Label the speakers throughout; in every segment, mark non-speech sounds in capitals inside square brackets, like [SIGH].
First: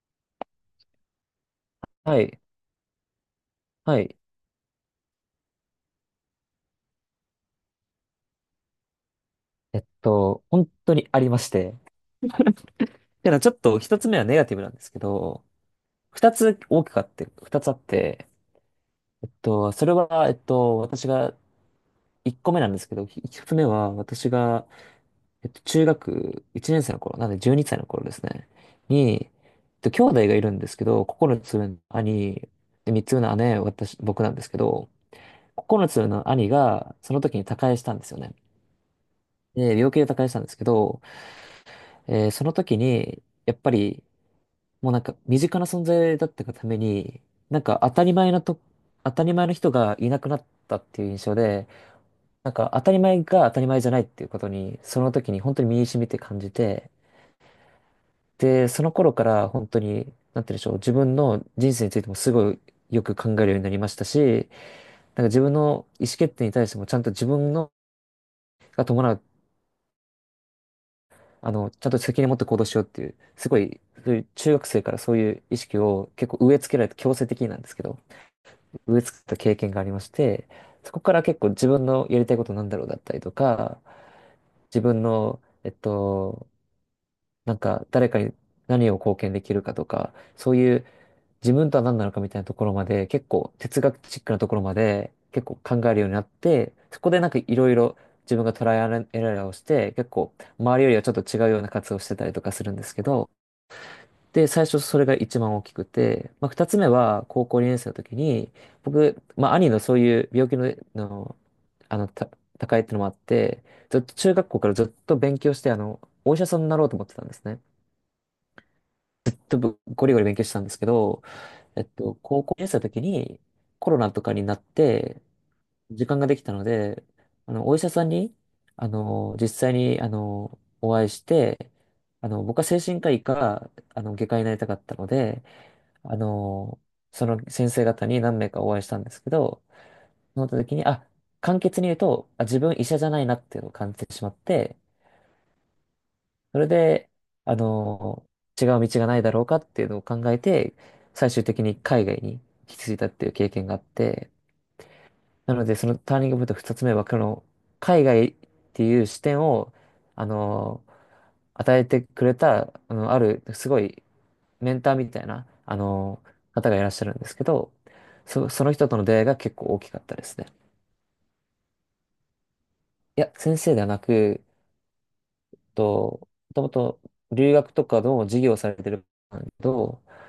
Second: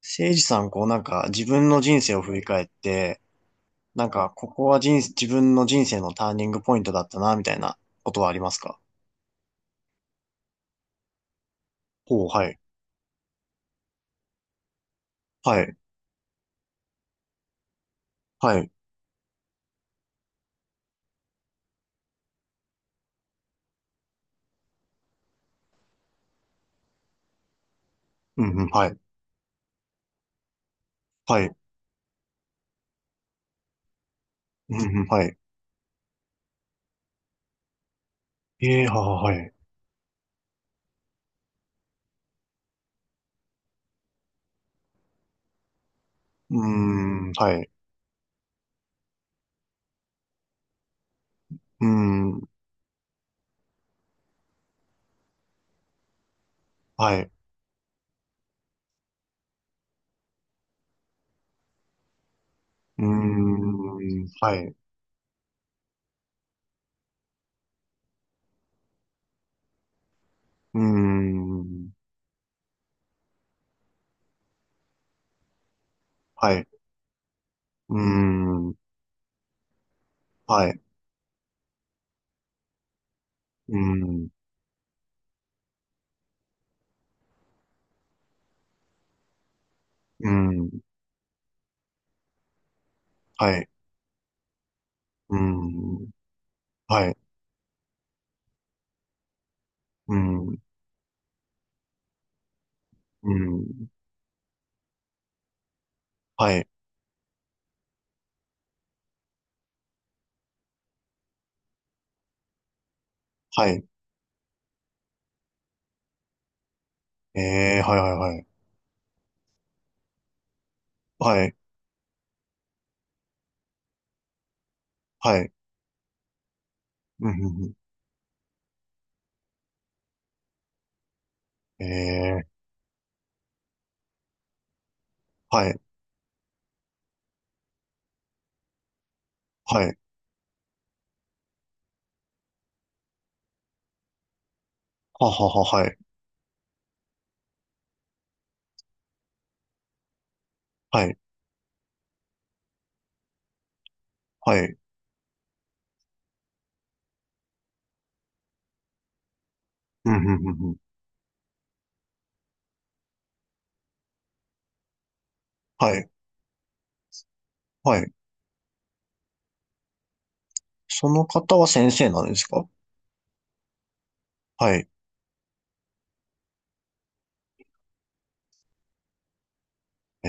Speaker 1: せいじさん、こうなんか自分の人生
Speaker 2: は
Speaker 1: を振
Speaker 2: い。
Speaker 1: り返って、
Speaker 2: は
Speaker 1: なん
Speaker 2: い。
Speaker 1: かここは人生、自分の人生のターニングポイントだったな、みたいなことはありますか？
Speaker 2: 本当にありまして。
Speaker 1: ほう、はい。
Speaker 2: ただちょっと一つ目はネガティブなんですけど、
Speaker 1: はい。
Speaker 2: 二つ大きくあって、二つあって、
Speaker 1: はい。
Speaker 2: それは、私が、一個目なんですけど、一つ目は、私が、中学一年生の頃、なんで12歳の頃です
Speaker 1: う
Speaker 2: ね、
Speaker 1: ん、うん、はい。
Speaker 2: に、兄弟がいるんですけど、9
Speaker 1: はい。
Speaker 2: つ上の兄、で、3つ上の姉、私、僕なんですけ
Speaker 1: うん、
Speaker 2: ど、
Speaker 1: うん、はい。
Speaker 2: 9つ上の兄が、その時に他界したんですよね。
Speaker 1: ええ、はい。
Speaker 2: で、病気で他界したんですけど、その時に、やっぱり、もうなんか身近な存在だったが
Speaker 1: う
Speaker 2: た
Speaker 1: ー
Speaker 2: めに、
Speaker 1: ん、は
Speaker 2: なん
Speaker 1: い。
Speaker 2: か当たり前なと、当たり前の人がいなくなったっていう印象で、
Speaker 1: うーん、
Speaker 2: なんか当たり前が当たり前じゃないっていうことに、その時に本当に身に染みて感じて、
Speaker 1: はい。
Speaker 2: で、その頃から本当に、なんて言うんでしょう、自分の人生についてもすごい
Speaker 1: う
Speaker 2: よ
Speaker 1: ー
Speaker 2: く考えるようになりました
Speaker 1: ん、
Speaker 2: し、
Speaker 1: はい。
Speaker 2: なんか自分の意思決定に対してもちゃんと自分のが伴う
Speaker 1: うー
Speaker 2: あの、ちゃ
Speaker 1: ん、
Speaker 2: んと責任を持って行動しようっていう、すごい、そういう中学生からそういう意識を結構
Speaker 1: は
Speaker 2: 植え
Speaker 1: い。
Speaker 2: 付けられて、強制的になんですけ
Speaker 1: うー
Speaker 2: ど、
Speaker 1: ん、
Speaker 2: 植え付けた経験がありまして、
Speaker 1: はい。
Speaker 2: そこから結構自分のやりたいことなんだろうだったりと
Speaker 1: うー
Speaker 2: か、
Speaker 1: ん、う
Speaker 2: 自分の、なんか誰かに何を貢献できるかとか、
Speaker 1: ー
Speaker 2: そう
Speaker 1: ん、
Speaker 2: いう自分とは何なのかみたいなところまで、結構
Speaker 1: はい。
Speaker 2: 哲学チックなところまで
Speaker 1: うー
Speaker 2: 結構考えるよう
Speaker 1: ん、
Speaker 2: になって、そ
Speaker 1: は
Speaker 2: こ
Speaker 1: い。
Speaker 2: でなんかいろいろ自分がトライアンドエラーをして、結
Speaker 1: うー
Speaker 2: 構
Speaker 1: ん、う
Speaker 2: 周りよりはちょっと違うような活動をしてたりとかするんですけ
Speaker 1: ー
Speaker 2: ど、
Speaker 1: ん、
Speaker 2: で、最初それが一番大きくて、まあ、
Speaker 1: は
Speaker 2: 二
Speaker 1: い。
Speaker 2: つ目は高校2年生の時に、僕、まあ、兄のそういう病気の、の、あの、た、高いっていうのもあって、
Speaker 1: はい。
Speaker 2: ずっと中学校からずっと勉強して、お医者さんになろうと思ってたんですね。
Speaker 1: ええ、はい、はい、はい。
Speaker 2: ゴリゴリ勉強してたんですけど、
Speaker 1: はい、
Speaker 2: 高校生の時にコロナとかになって
Speaker 1: はい、
Speaker 2: 時間ができたので、
Speaker 1: うん、うん、う
Speaker 2: お医者さんに、実際に、お会いして、
Speaker 1: ん。えー、
Speaker 2: 僕は精神科医か、外科医になりたかったので、
Speaker 1: はい、
Speaker 2: あの、その先生方に何名かお会いしたんですけど、
Speaker 1: はい、
Speaker 2: その時に、簡潔に言うと、自分医者じゃないなっていうのを感じてしまって、
Speaker 1: ははは、はい、
Speaker 2: それで、あの、違う道がないだろうかっていうのを考えて、
Speaker 1: はい、
Speaker 2: 最終的に海外に引き継いだっていう経験があって、
Speaker 1: はい、
Speaker 2: なので、そのターニングポイント2つ目は、この海外っていう視点を、
Speaker 1: うん、う
Speaker 2: あ
Speaker 1: ん、うん、うん。
Speaker 2: の、与えてくれた、ある、すごいメンターみたいな、
Speaker 1: はい、
Speaker 2: 方がいらっしゃるんですけど、
Speaker 1: はい。
Speaker 2: その人との出会いが結構大きかったですね。
Speaker 1: その方は先生なんですか？
Speaker 2: いや、先生ではなく、
Speaker 1: はい、
Speaker 2: もともと留学とかの授業をされてるんだけど、
Speaker 1: え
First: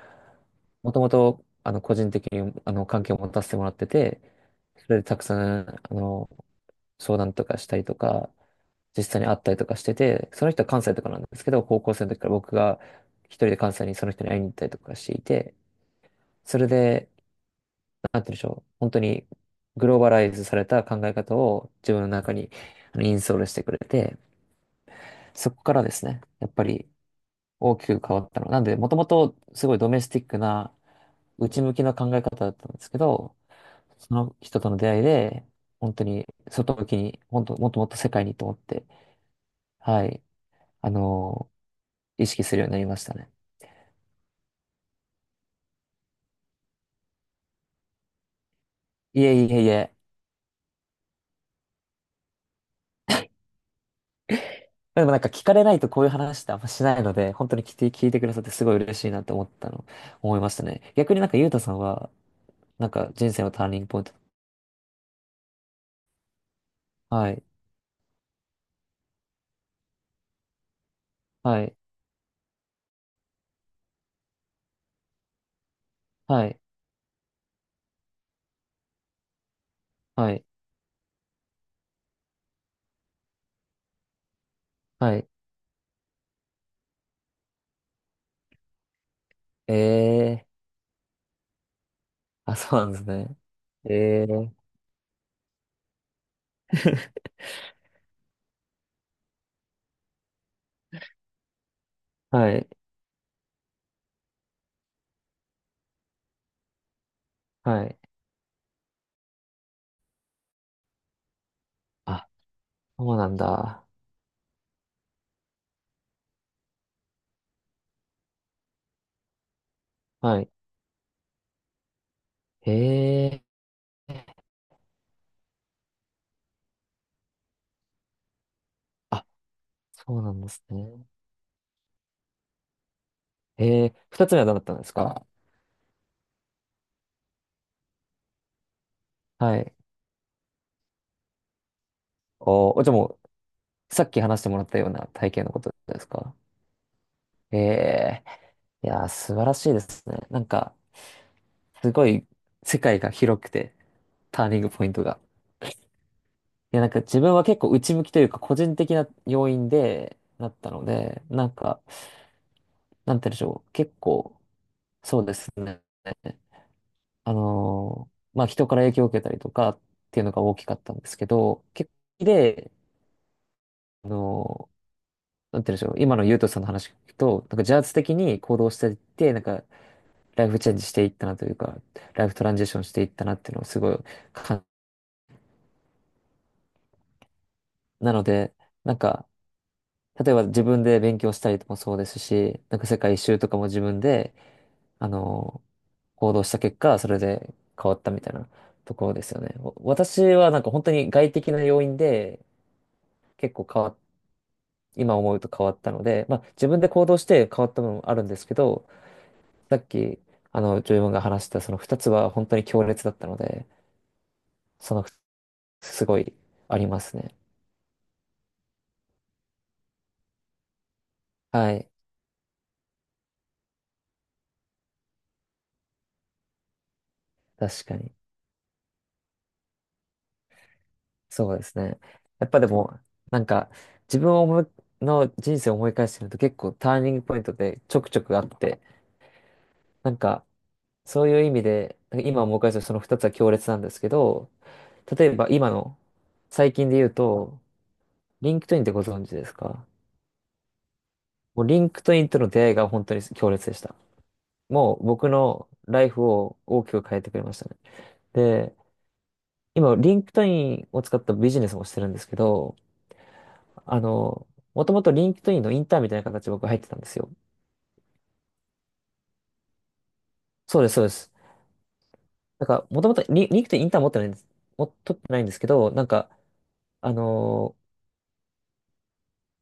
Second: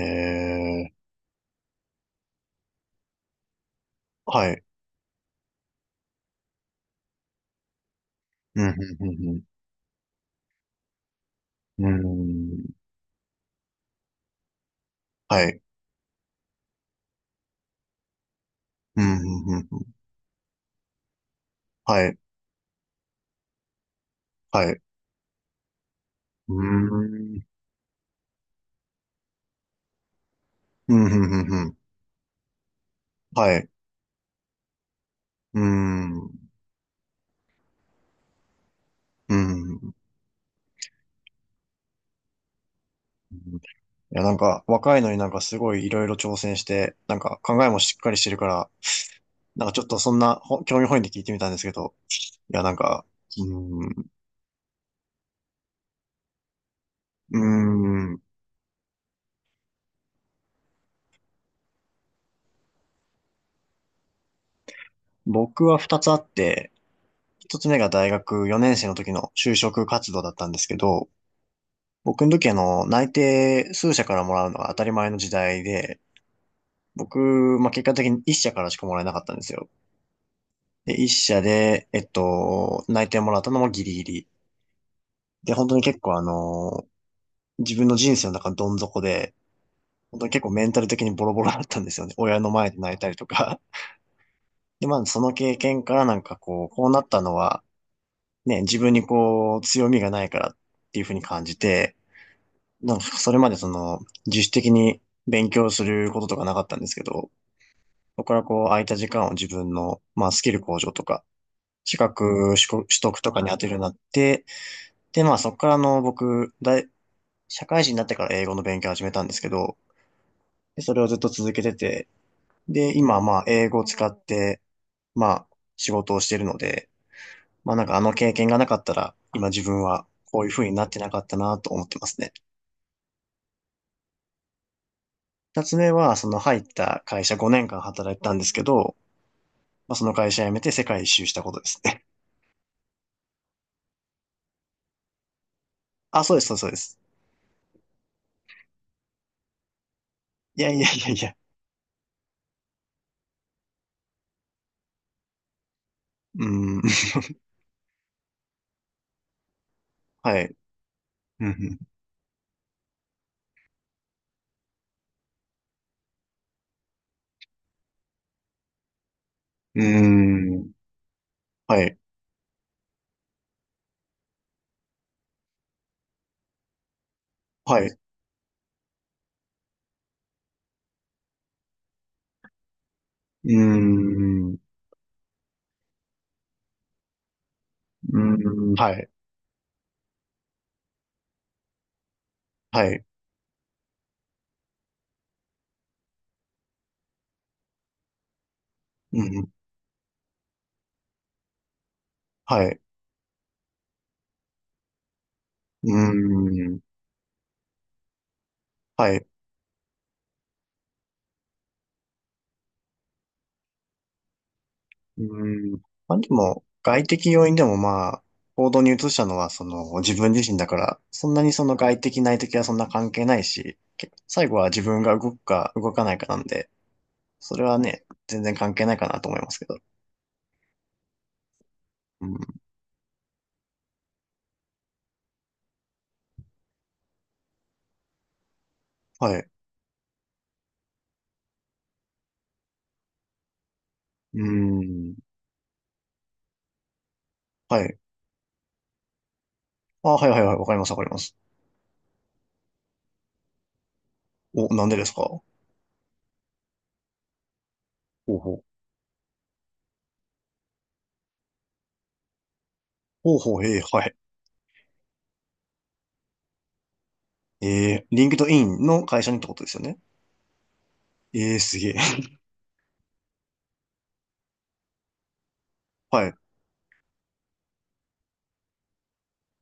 Speaker 2: も
Speaker 1: ー、
Speaker 2: ともと、個人的に、関係を持たせてもらってて、
Speaker 1: はい、
Speaker 2: それでたくさん、相談とかしたりとか、
Speaker 1: うん、
Speaker 2: 実
Speaker 1: う
Speaker 2: 際に会
Speaker 1: ん、
Speaker 2: ったりとかしてて、その人は関西とかなんですけど、高
Speaker 1: うん、
Speaker 2: 校
Speaker 1: うん、う
Speaker 2: 生の時から僕
Speaker 1: ーん、
Speaker 2: が一人で関西にその人に会いに行ったりとかしてい
Speaker 1: は
Speaker 2: て、
Speaker 1: い、
Speaker 2: それで、なんて言うんでしょう、本当
Speaker 1: うん、
Speaker 2: に
Speaker 1: うん、うん、
Speaker 2: グローバライズされた考え方を自分
Speaker 1: は
Speaker 2: の
Speaker 1: い、
Speaker 2: 中にインストールしてくれて、
Speaker 1: はい、う
Speaker 2: そこからですね、や
Speaker 1: ー
Speaker 2: っぱ
Speaker 1: ん、
Speaker 2: り
Speaker 1: うん、
Speaker 2: 大きく変わったの。なんで、もともとすごいドメスティックな
Speaker 1: うん、うん、
Speaker 2: 内
Speaker 1: う
Speaker 2: 向
Speaker 1: ん、
Speaker 2: きな考え方だったんですけど、
Speaker 1: はい、
Speaker 2: その人との出会いで、
Speaker 1: うー
Speaker 2: 本当
Speaker 1: ん、
Speaker 2: に
Speaker 1: うん、
Speaker 2: 外向きに、本当、もっともっと世界にと思って、
Speaker 1: う
Speaker 2: はい、あのー意識するようになりましたね。
Speaker 1: ん。いや、なんか、若いのになんかすごいいろいろ挑戦して、なんか考えもしっかりしてるから、
Speaker 2: いえいえ
Speaker 1: な
Speaker 2: い
Speaker 1: んかちょっ
Speaker 2: え。
Speaker 1: とそんな興味本位で聞いてみたんですけど、いや、なんか、うーん、
Speaker 2: でもなんか聞かれないとこういう話ってあんましないので、
Speaker 1: うー
Speaker 2: 本当に聞いて
Speaker 1: ん、
Speaker 2: くださってすごい嬉しいなって思いましたね。逆になんかゆうたさんは、なんか人生のターニングポイント。
Speaker 1: 僕は二つあって、
Speaker 2: はい、
Speaker 1: 一つ目が大学4年生の時の就職活動だったんですけど、
Speaker 2: はい、
Speaker 1: 僕の時内定数社からもらうのが当たり前の時代で、
Speaker 2: はい、
Speaker 1: 僕、まあ、結果的に一社からしかもらえなかったんですよ。
Speaker 2: はい、
Speaker 1: で、一社で、内定もらったのもギリギリ。
Speaker 2: はい。
Speaker 1: で、本当に結構自分の人生の中のどん底で、本当に結
Speaker 2: ええ
Speaker 1: 構メンタル的にボロボロだったんですよね。親の
Speaker 2: ー、あ、
Speaker 1: 前
Speaker 2: そ
Speaker 1: で
Speaker 2: うなん
Speaker 1: 泣い
Speaker 2: です
Speaker 1: たりと
Speaker 2: ね。
Speaker 1: か。
Speaker 2: ええー、
Speaker 1: [LAUGHS] で、まあその経験からなんかこうなった
Speaker 2: [LAUGHS]
Speaker 1: のは、ね、自分にこう、強みがないからっていうふうに感じて、
Speaker 2: はい、
Speaker 1: なんかそれまで自主的に勉強することとかなかったんですけど、
Speaker 2: はい。
Speaker 1: そこからこう、空いた時間を自分の、まあスキル向上とか、資
Speaker 2: あ、
Speaker 1: 格取
Speaker 2: そう
Speaker 1: 得
Speaker 2: な
Speaker 1: と
Speaker 2: ん
Speaker 1: かに当てるように
Speaker 2: だ。
Speaker 1: なって、で、まあそこから僕、社会人になってから英語の勉強を始めたんですけど、
Speaker 2: はい。
Speaker 1: でそれをずっと続けてて、
Speaker 2: え
Speaker 1: で、今、ま
Speaker 2: え
Speaker 1: あ、英語を使って、まあ、仕事をしてるので、まあ、なんかあの経験がなかったら、
Speaker 2: ー。
Speaker 1: 今自分は
Speaker 2: そうなん
Speaker 1: こう
Speaker 2: で
Speaker 1: いう
Speaker 2: す
Speaker 1: 風になって
Speaker 2: ね。
Speaker 1: なかったなと思ってますね。
Speaker 2: ええ、二つ目はどうだったんですか？
Speaker 1: 二つ目は、その入った会社5年間働いてたんですけど、
Speaker 2: はい。
Speaker 1: まあ、その会社辞めて世界一周したことですね。
Speaker 2: おー、じゃあもう、さっき話してもらったような体験のことです
Speaker 1: [LAUGHS] あ、そ
Speaker 2: か？
Speaker 1: うです、そうですそうです。
Speaker 2: ええ、いやー、素晴らしいですね。なん
Speaker 1: いや
Speaker 2: か、
Speaker 1: いやいやいや。
Speaker 2: すごい、世界が広くて、ターニングポイントが。
Speaker 1: うー
Speaker 2: いや、
Speaker 1: ん、
Speaker 2: なんか
Speaker 1: [LAUGHS]
Speaker 2: 自分は結構内向きというか、個人的な要因で、
Speaker 1: は
Speaker 2: なっ
Speaker 1: い。
Speaker 2: たので、な
Speaker 1: う
Speaker 2: ん
Speaker 1: ん、
Speaker 2: か、なんて言うんでしょう。結構、そうですね。まあ、人から影響を受けたりとかっ
Speaker 1: う
Speaker 2: ていうのが大
Speaker 1: ん、うー
Speaker 2: き
Speaker 1: ん、
Speaker 2: かったんですけど、
Speaker 1: は
Speaker 2: 結
Speaker 1: い。
Speaker 2: 構で、あのーなんて言うんでしょう。今のゆうとさんの話聞くと、なんか自
Speaker 1: はい。
Speaker 2: 発
Speaker 1: う
Speaker 2: 的に行動していって、なんかライフチェンジしていったなというか、ライフトランジションしていったなって
Speaker 1: ー
Speaker 2: いうのをすごい
Speaker 1: ん、う
Speaker 2: 感、な
Speaker 1: ー
Speaker 2: ので、
Speaker 1: ん、は
Speaker 2: なん
Speaker 1: い。
Speaker 2: か、例えば自分で勉強したりともそうですし、なん
Speaker 1: は
Speaker 2: か世
Speaker 1: い。
Speaker 2: 界一周とかも自分で、あの、行動した結果、それで変わったみたいなところで
Speaker 1: う
Speaker 2: すよ
Speaker 1: ん、
Speaker 2: ね。私はなんか本当に外的な要因で
Speaker 1: はい。
Speaker 2: 結構変わっ、今思うと変わっ
Speaker 1: う
Speaker 2: た
Speaker 1: ー
Speaker 2: ので、まあ自
Speaker 1: ん、
Speaker 2: 分で行動して変わった部分もあるんですけど、
Speaker 1: はい。
Speaker 2: さっき、ジョイマンが話したその二つは本当に強烈だったので、その、
Speaker 1: うん。
Speaker 2: す
Speaker 1: ま
Speaker 2: ご
Speaker 1: あで
Speaker 2: い
Speaker 1: も、
Speaker 2: ありま
Speaker 1: 外
Speaker 2: す
Speaker 1: 的
Speaker 2: ね。
Speaker 1: 要因でもまあ、行動に移したのはその自分自身だから、そんなにそ
Speaker 2: は
Speaker 1: の
Speaker 2: い。
Speaker 1: 外的内的はそんな関係ないし、最後は自分が動くか動かないかなんで、それは
Speaker 2: 確か
Speaker 1: ね、
Speaker 2: に。
Speaker 1: 全然関係ないかなと思いますけど。
Speaker 2: そうですね。
Speaker 1: う
Speaker 2: やっ
Speaker 1: ん。
Speaker 2: ぱでも、なんか、自分を思いの人生を思い返してみると結構ターニングポイントでちょくちょくあって、
Speaker 1: はい。
Speaker 2: なんか、そういう意味で、なんか今思い返すとその二つは強烈なんですけ
Speaker 1: う
Speaker 2: ど、
Speaker 1: ん。
Speaker 2: 例えば今の、最近で言うと、
Speaker 1: はい。
Speaker 2: リンクトインってご存知ですか？
Speaker 1: あ、はいはいはい。わかりますわかります。
Speaker 2: もうリンクトインとの出会いが本当に強烈でした。
Speaker 1: お、なん
Speaker 2: も
Speaker 1: でで
Speaker 2: う
Speaker 1: すか？
Speaker 2: 僕
Speaker 1: ほ
Speaker 2: のライフを大きく変えてくれましたね。
Speaker 1: うほう。
Speaker 2: で、今、リンクトインを使ったビジネスもしてるんですけど、
Speaker 1: ほうほう、ええ、
Speaker 2: あ
Speaker 1: はい。
Speaker 2: の、もともとリンクトインのインターンみたいな形で僕入ってたんですよ。
Speaker 1: ええ、リンクドインの会社にってことですよね？
Speaker 2: そうです、そうです。
Speaker 1: ええ、すげえ。
Speaker 2: なんか、もともとリンクトインインターン持ってないんです。取ってないんですけど、なん
Speaker 1: [LAUGHS] は
Speaker 2: か、
Speaker 1: い。
Speaker 2: あの、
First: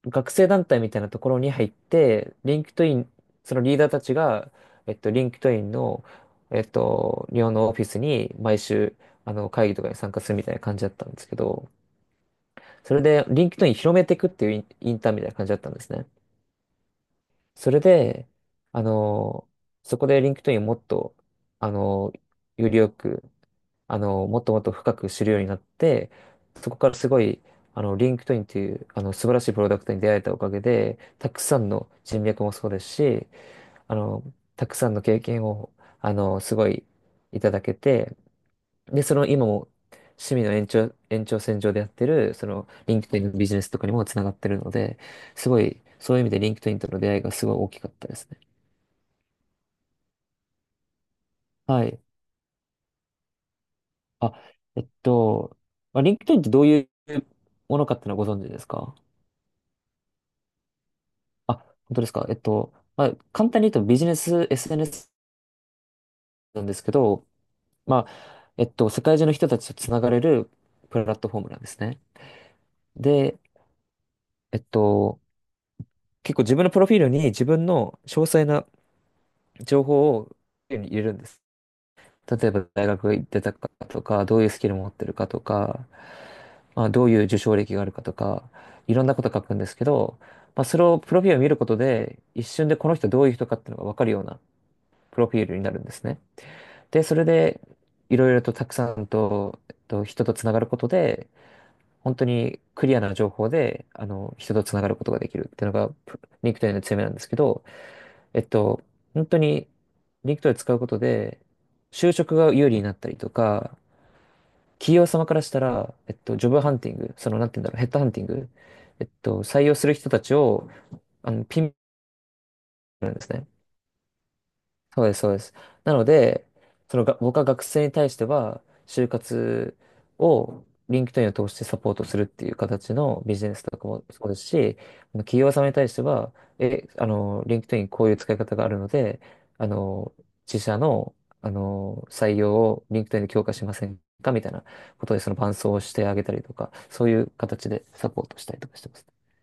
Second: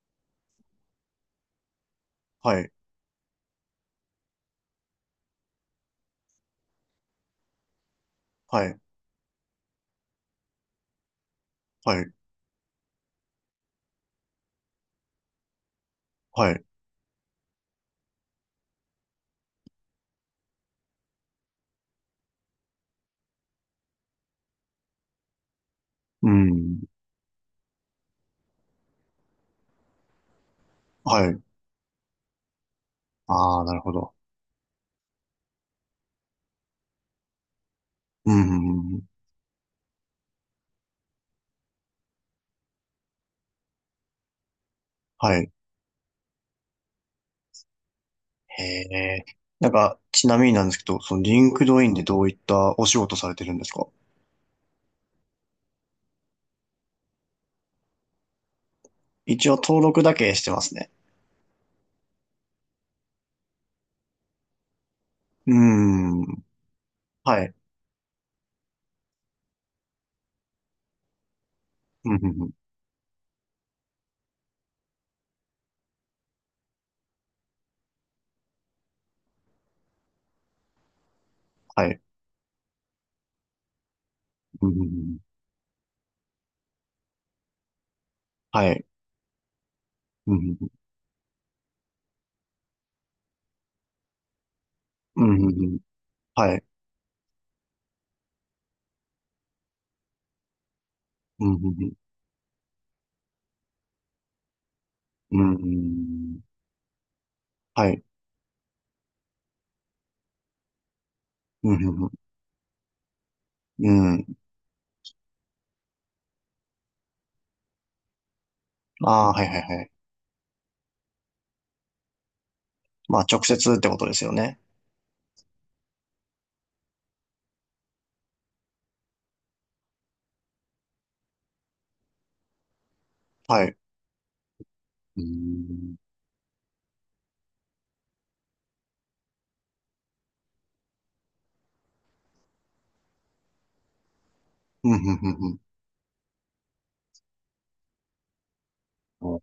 Speaker 2: 学生団体みたいなところに入って、リ
Speaker 1: は
Speaker 2: ン
Speaker 1: い。
Speaker 2: クトイン、そのリーダーたちが、リンクトインの、日本のオフィスに毎
Speaker 1: はい。
Speaker 2: 週、会議とかに参加するみたいな感じだったんですけど、
Speaker 1: はい。
Speaker 2: それで、リンクトイン広めていくっていうインターンみたいな感じだったんですね。
Speaker 1: はい。
Speaker 2: それで、あのーそこでリンクトインをもっと、あのよりよく、もっともっと深く知るようになって、
Speaker 1: う
Speaker 2: そこ
Speaker 1: ん。
Speaker 2: からすごい、リンクトインっていう、素晴らしいプロダクトに出会えたおかげで、た
Speaker 1: はい。
Speaker 2: くさんの人脈もそうですし、
Speaker 1: ああ、なるほ
Speaker 2: あ
Speaker 1: ど。
Speaker 2: の、たくさんの経験を、すごいいただけて、
Speaker 1: うん。
Speaker 2: で、その今も趣味の延長線上でやってる、そのリンクトインのビジネスとかにもつながってるので、
Speaker 1: は
Speaker 2: す
Speaker 1: い。
Speaker 2: ごい、そういう意味でリンクトインとの出会いがすごい大きかったですね。
Speaker 1: へえ。なんか、ちなみになんですけど、そのリンクド
Speaker 2: は
Speaker 1: インで
Speaker 2: い。
Speaker 1: どういったお仕事されてるんですか？
Speaker 2: あ、えっと、まあ、リンクトインってどういうものかっていうのはご存知ですか？
Speaker 1: 一応登録だけしてますね。
Speaker 2: あ、本当ですか？まあ、簡単に言うとビジネス SNS
Speaker 1: うーん。
Speaker 2: なんですけど、
Speaker 1: はい。
Speaker 2: まあ、世界中の人たちとつながれるプラットフォームなんですね。
Speaker 1: うん、うんうん、
Speaker 2: で、えっと、結構自分のプロフィールに自分の詳細な情報を手に入れるんです。
Speaker 1: はい。
Speaker 2: 例えば大学行ってたかとか、どういうス
Speaker 1: う
Speaker 2: キ
Speaker 1: ん、う
Speaker 2: ル
Speaker 1: んう
Speaker 2: 持ってる
Speaker 1: ん、
Speaker 2: かとか、まあ、どういう受賞歴があるかとか、
Speaker 1: はい。
Speaker 2: いろんなこと書くんですけど、
Speaker 1: うん
Speaker 2: ま
Speaker 1: う
Speaker 2: あ、
Speaker 1: ん
Speaker 2: それをプロフィールを見ることで、一瞬でこの人どういう人かっていうのが分かるようなプ
Speaker 1: う
Speaker 2: ロ
Speaker 1: ん、
Speaker 2: フ
Speaker 1: うん
Speaker 2: ィー
Speaker 1: う
Speaker 2: ルに
Speaker 1: んう
Speaker 2: な
Speaker 1: ん、
Speaker 2: るんですね。
Speaker 1: はい。
Speaker 2: で、それで、いろいろとたくさんと、人とつながることで、
Speaker 1: うん、うんうん
Speaker 2: 本当にクリアな情報で、人とつながることがで
Speaker 1: う
Speaker 2: き
Speaker 1: んう
Speaker 2: る
Speaker 1: ん
Speaker 2: って
Speaker 1: う
Speaker 2: いうのが、プ
Speaker 1: ん、
Speaker 2: リンクテイ k の強みなんですけど、
Speaker 1: はい。
Speaker 2: えっと、本当にリンクトイ使うことで、
Speaker 1: うん、う
Speaker 2: 就
Speaker 1: ん
Speaker 2: 職が有利になったりとか、
Speaker 1: うんうん、
Speaker 2: 企業様からしたら、ジョブハンティング、その、なんて言うんだろう、ヘッドハンティング、
Speaker 1: ああはい、はい、
Speaker 2: 採用
Speaker 1: は
Speaker 2: す
Speaker 1: い。
Speaker 2: る人たちを、ピンポイントなん
Speaker 1: ま
Speaker 2: で
Speaker 1: あ、
Speaker 2: す
Speaker 1: 直
Speaker 2: ね、
Speaker 1: 接ってことですよね。
Speaker 2: そうです、そうです。なので、そのが、僕は学生に対しては、就活を LinkedIn を通してサポートするっていう形のビジネス
Speaker 1: はい。
Speaker 2: とかもそうですし、
Speaker 1: うー
Speaker 2: 企業様に対し
Speaker 1: ん。
Speaker 2: ては、え、あの、LinkedIn こういう使い方があるので、あの、自社の、採用を LinkedIn で強化しませんかみたいな
Speaker 1: うん、う
Speaker 2: こと
Speaker 1: ん、
Speaker 2: で、
Speaker 1: う
Speaker 2: その
Speaker 1: んう
Speaker 2: 伴
Speaker 1: ん、
Speaker 2: 走をしてあげたりとか、そういう形でサポートしたりとかしてます。
Speaker 1: お、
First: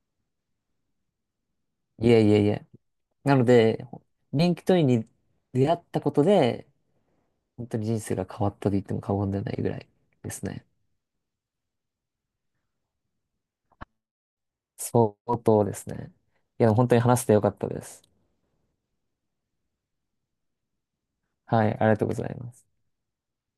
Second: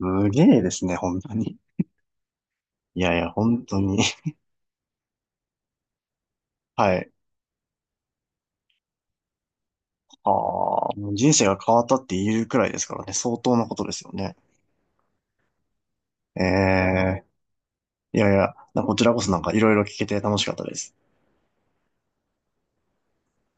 Speaker 1: すげえですね、本当に。
Speaker 2: いえいえいえ。
Speaker 1: いやいや、
Speaker 2: なの
Speaker 1: 本当
Speaker 2: で、
Speaker 1: に。[LAUGHS]
Speaker 2: LinkedIn に出会ったことで、
Speaker 1: はい。
Speaker 2: 本当に人生が変わったと言っても過言ではないぐらい
Speaker 1: あ
Speaker 2: で
Speaker 1: あ、
Speaker 2: すね。
Speaker 1: もう人生が変わったって言えるくらいですからね、相当なことですよね。
Speaker 2: 相当ですね。
Speaker 1: え
Speaker 2: いや、本当に話
Speaker 1: え、
Speaker 2: してよかったです。
Speaker 1: いやいや、こちらこそなんかいろいろ聞けて楽しかったです。
Speaker 2: はい、ありがとうございます。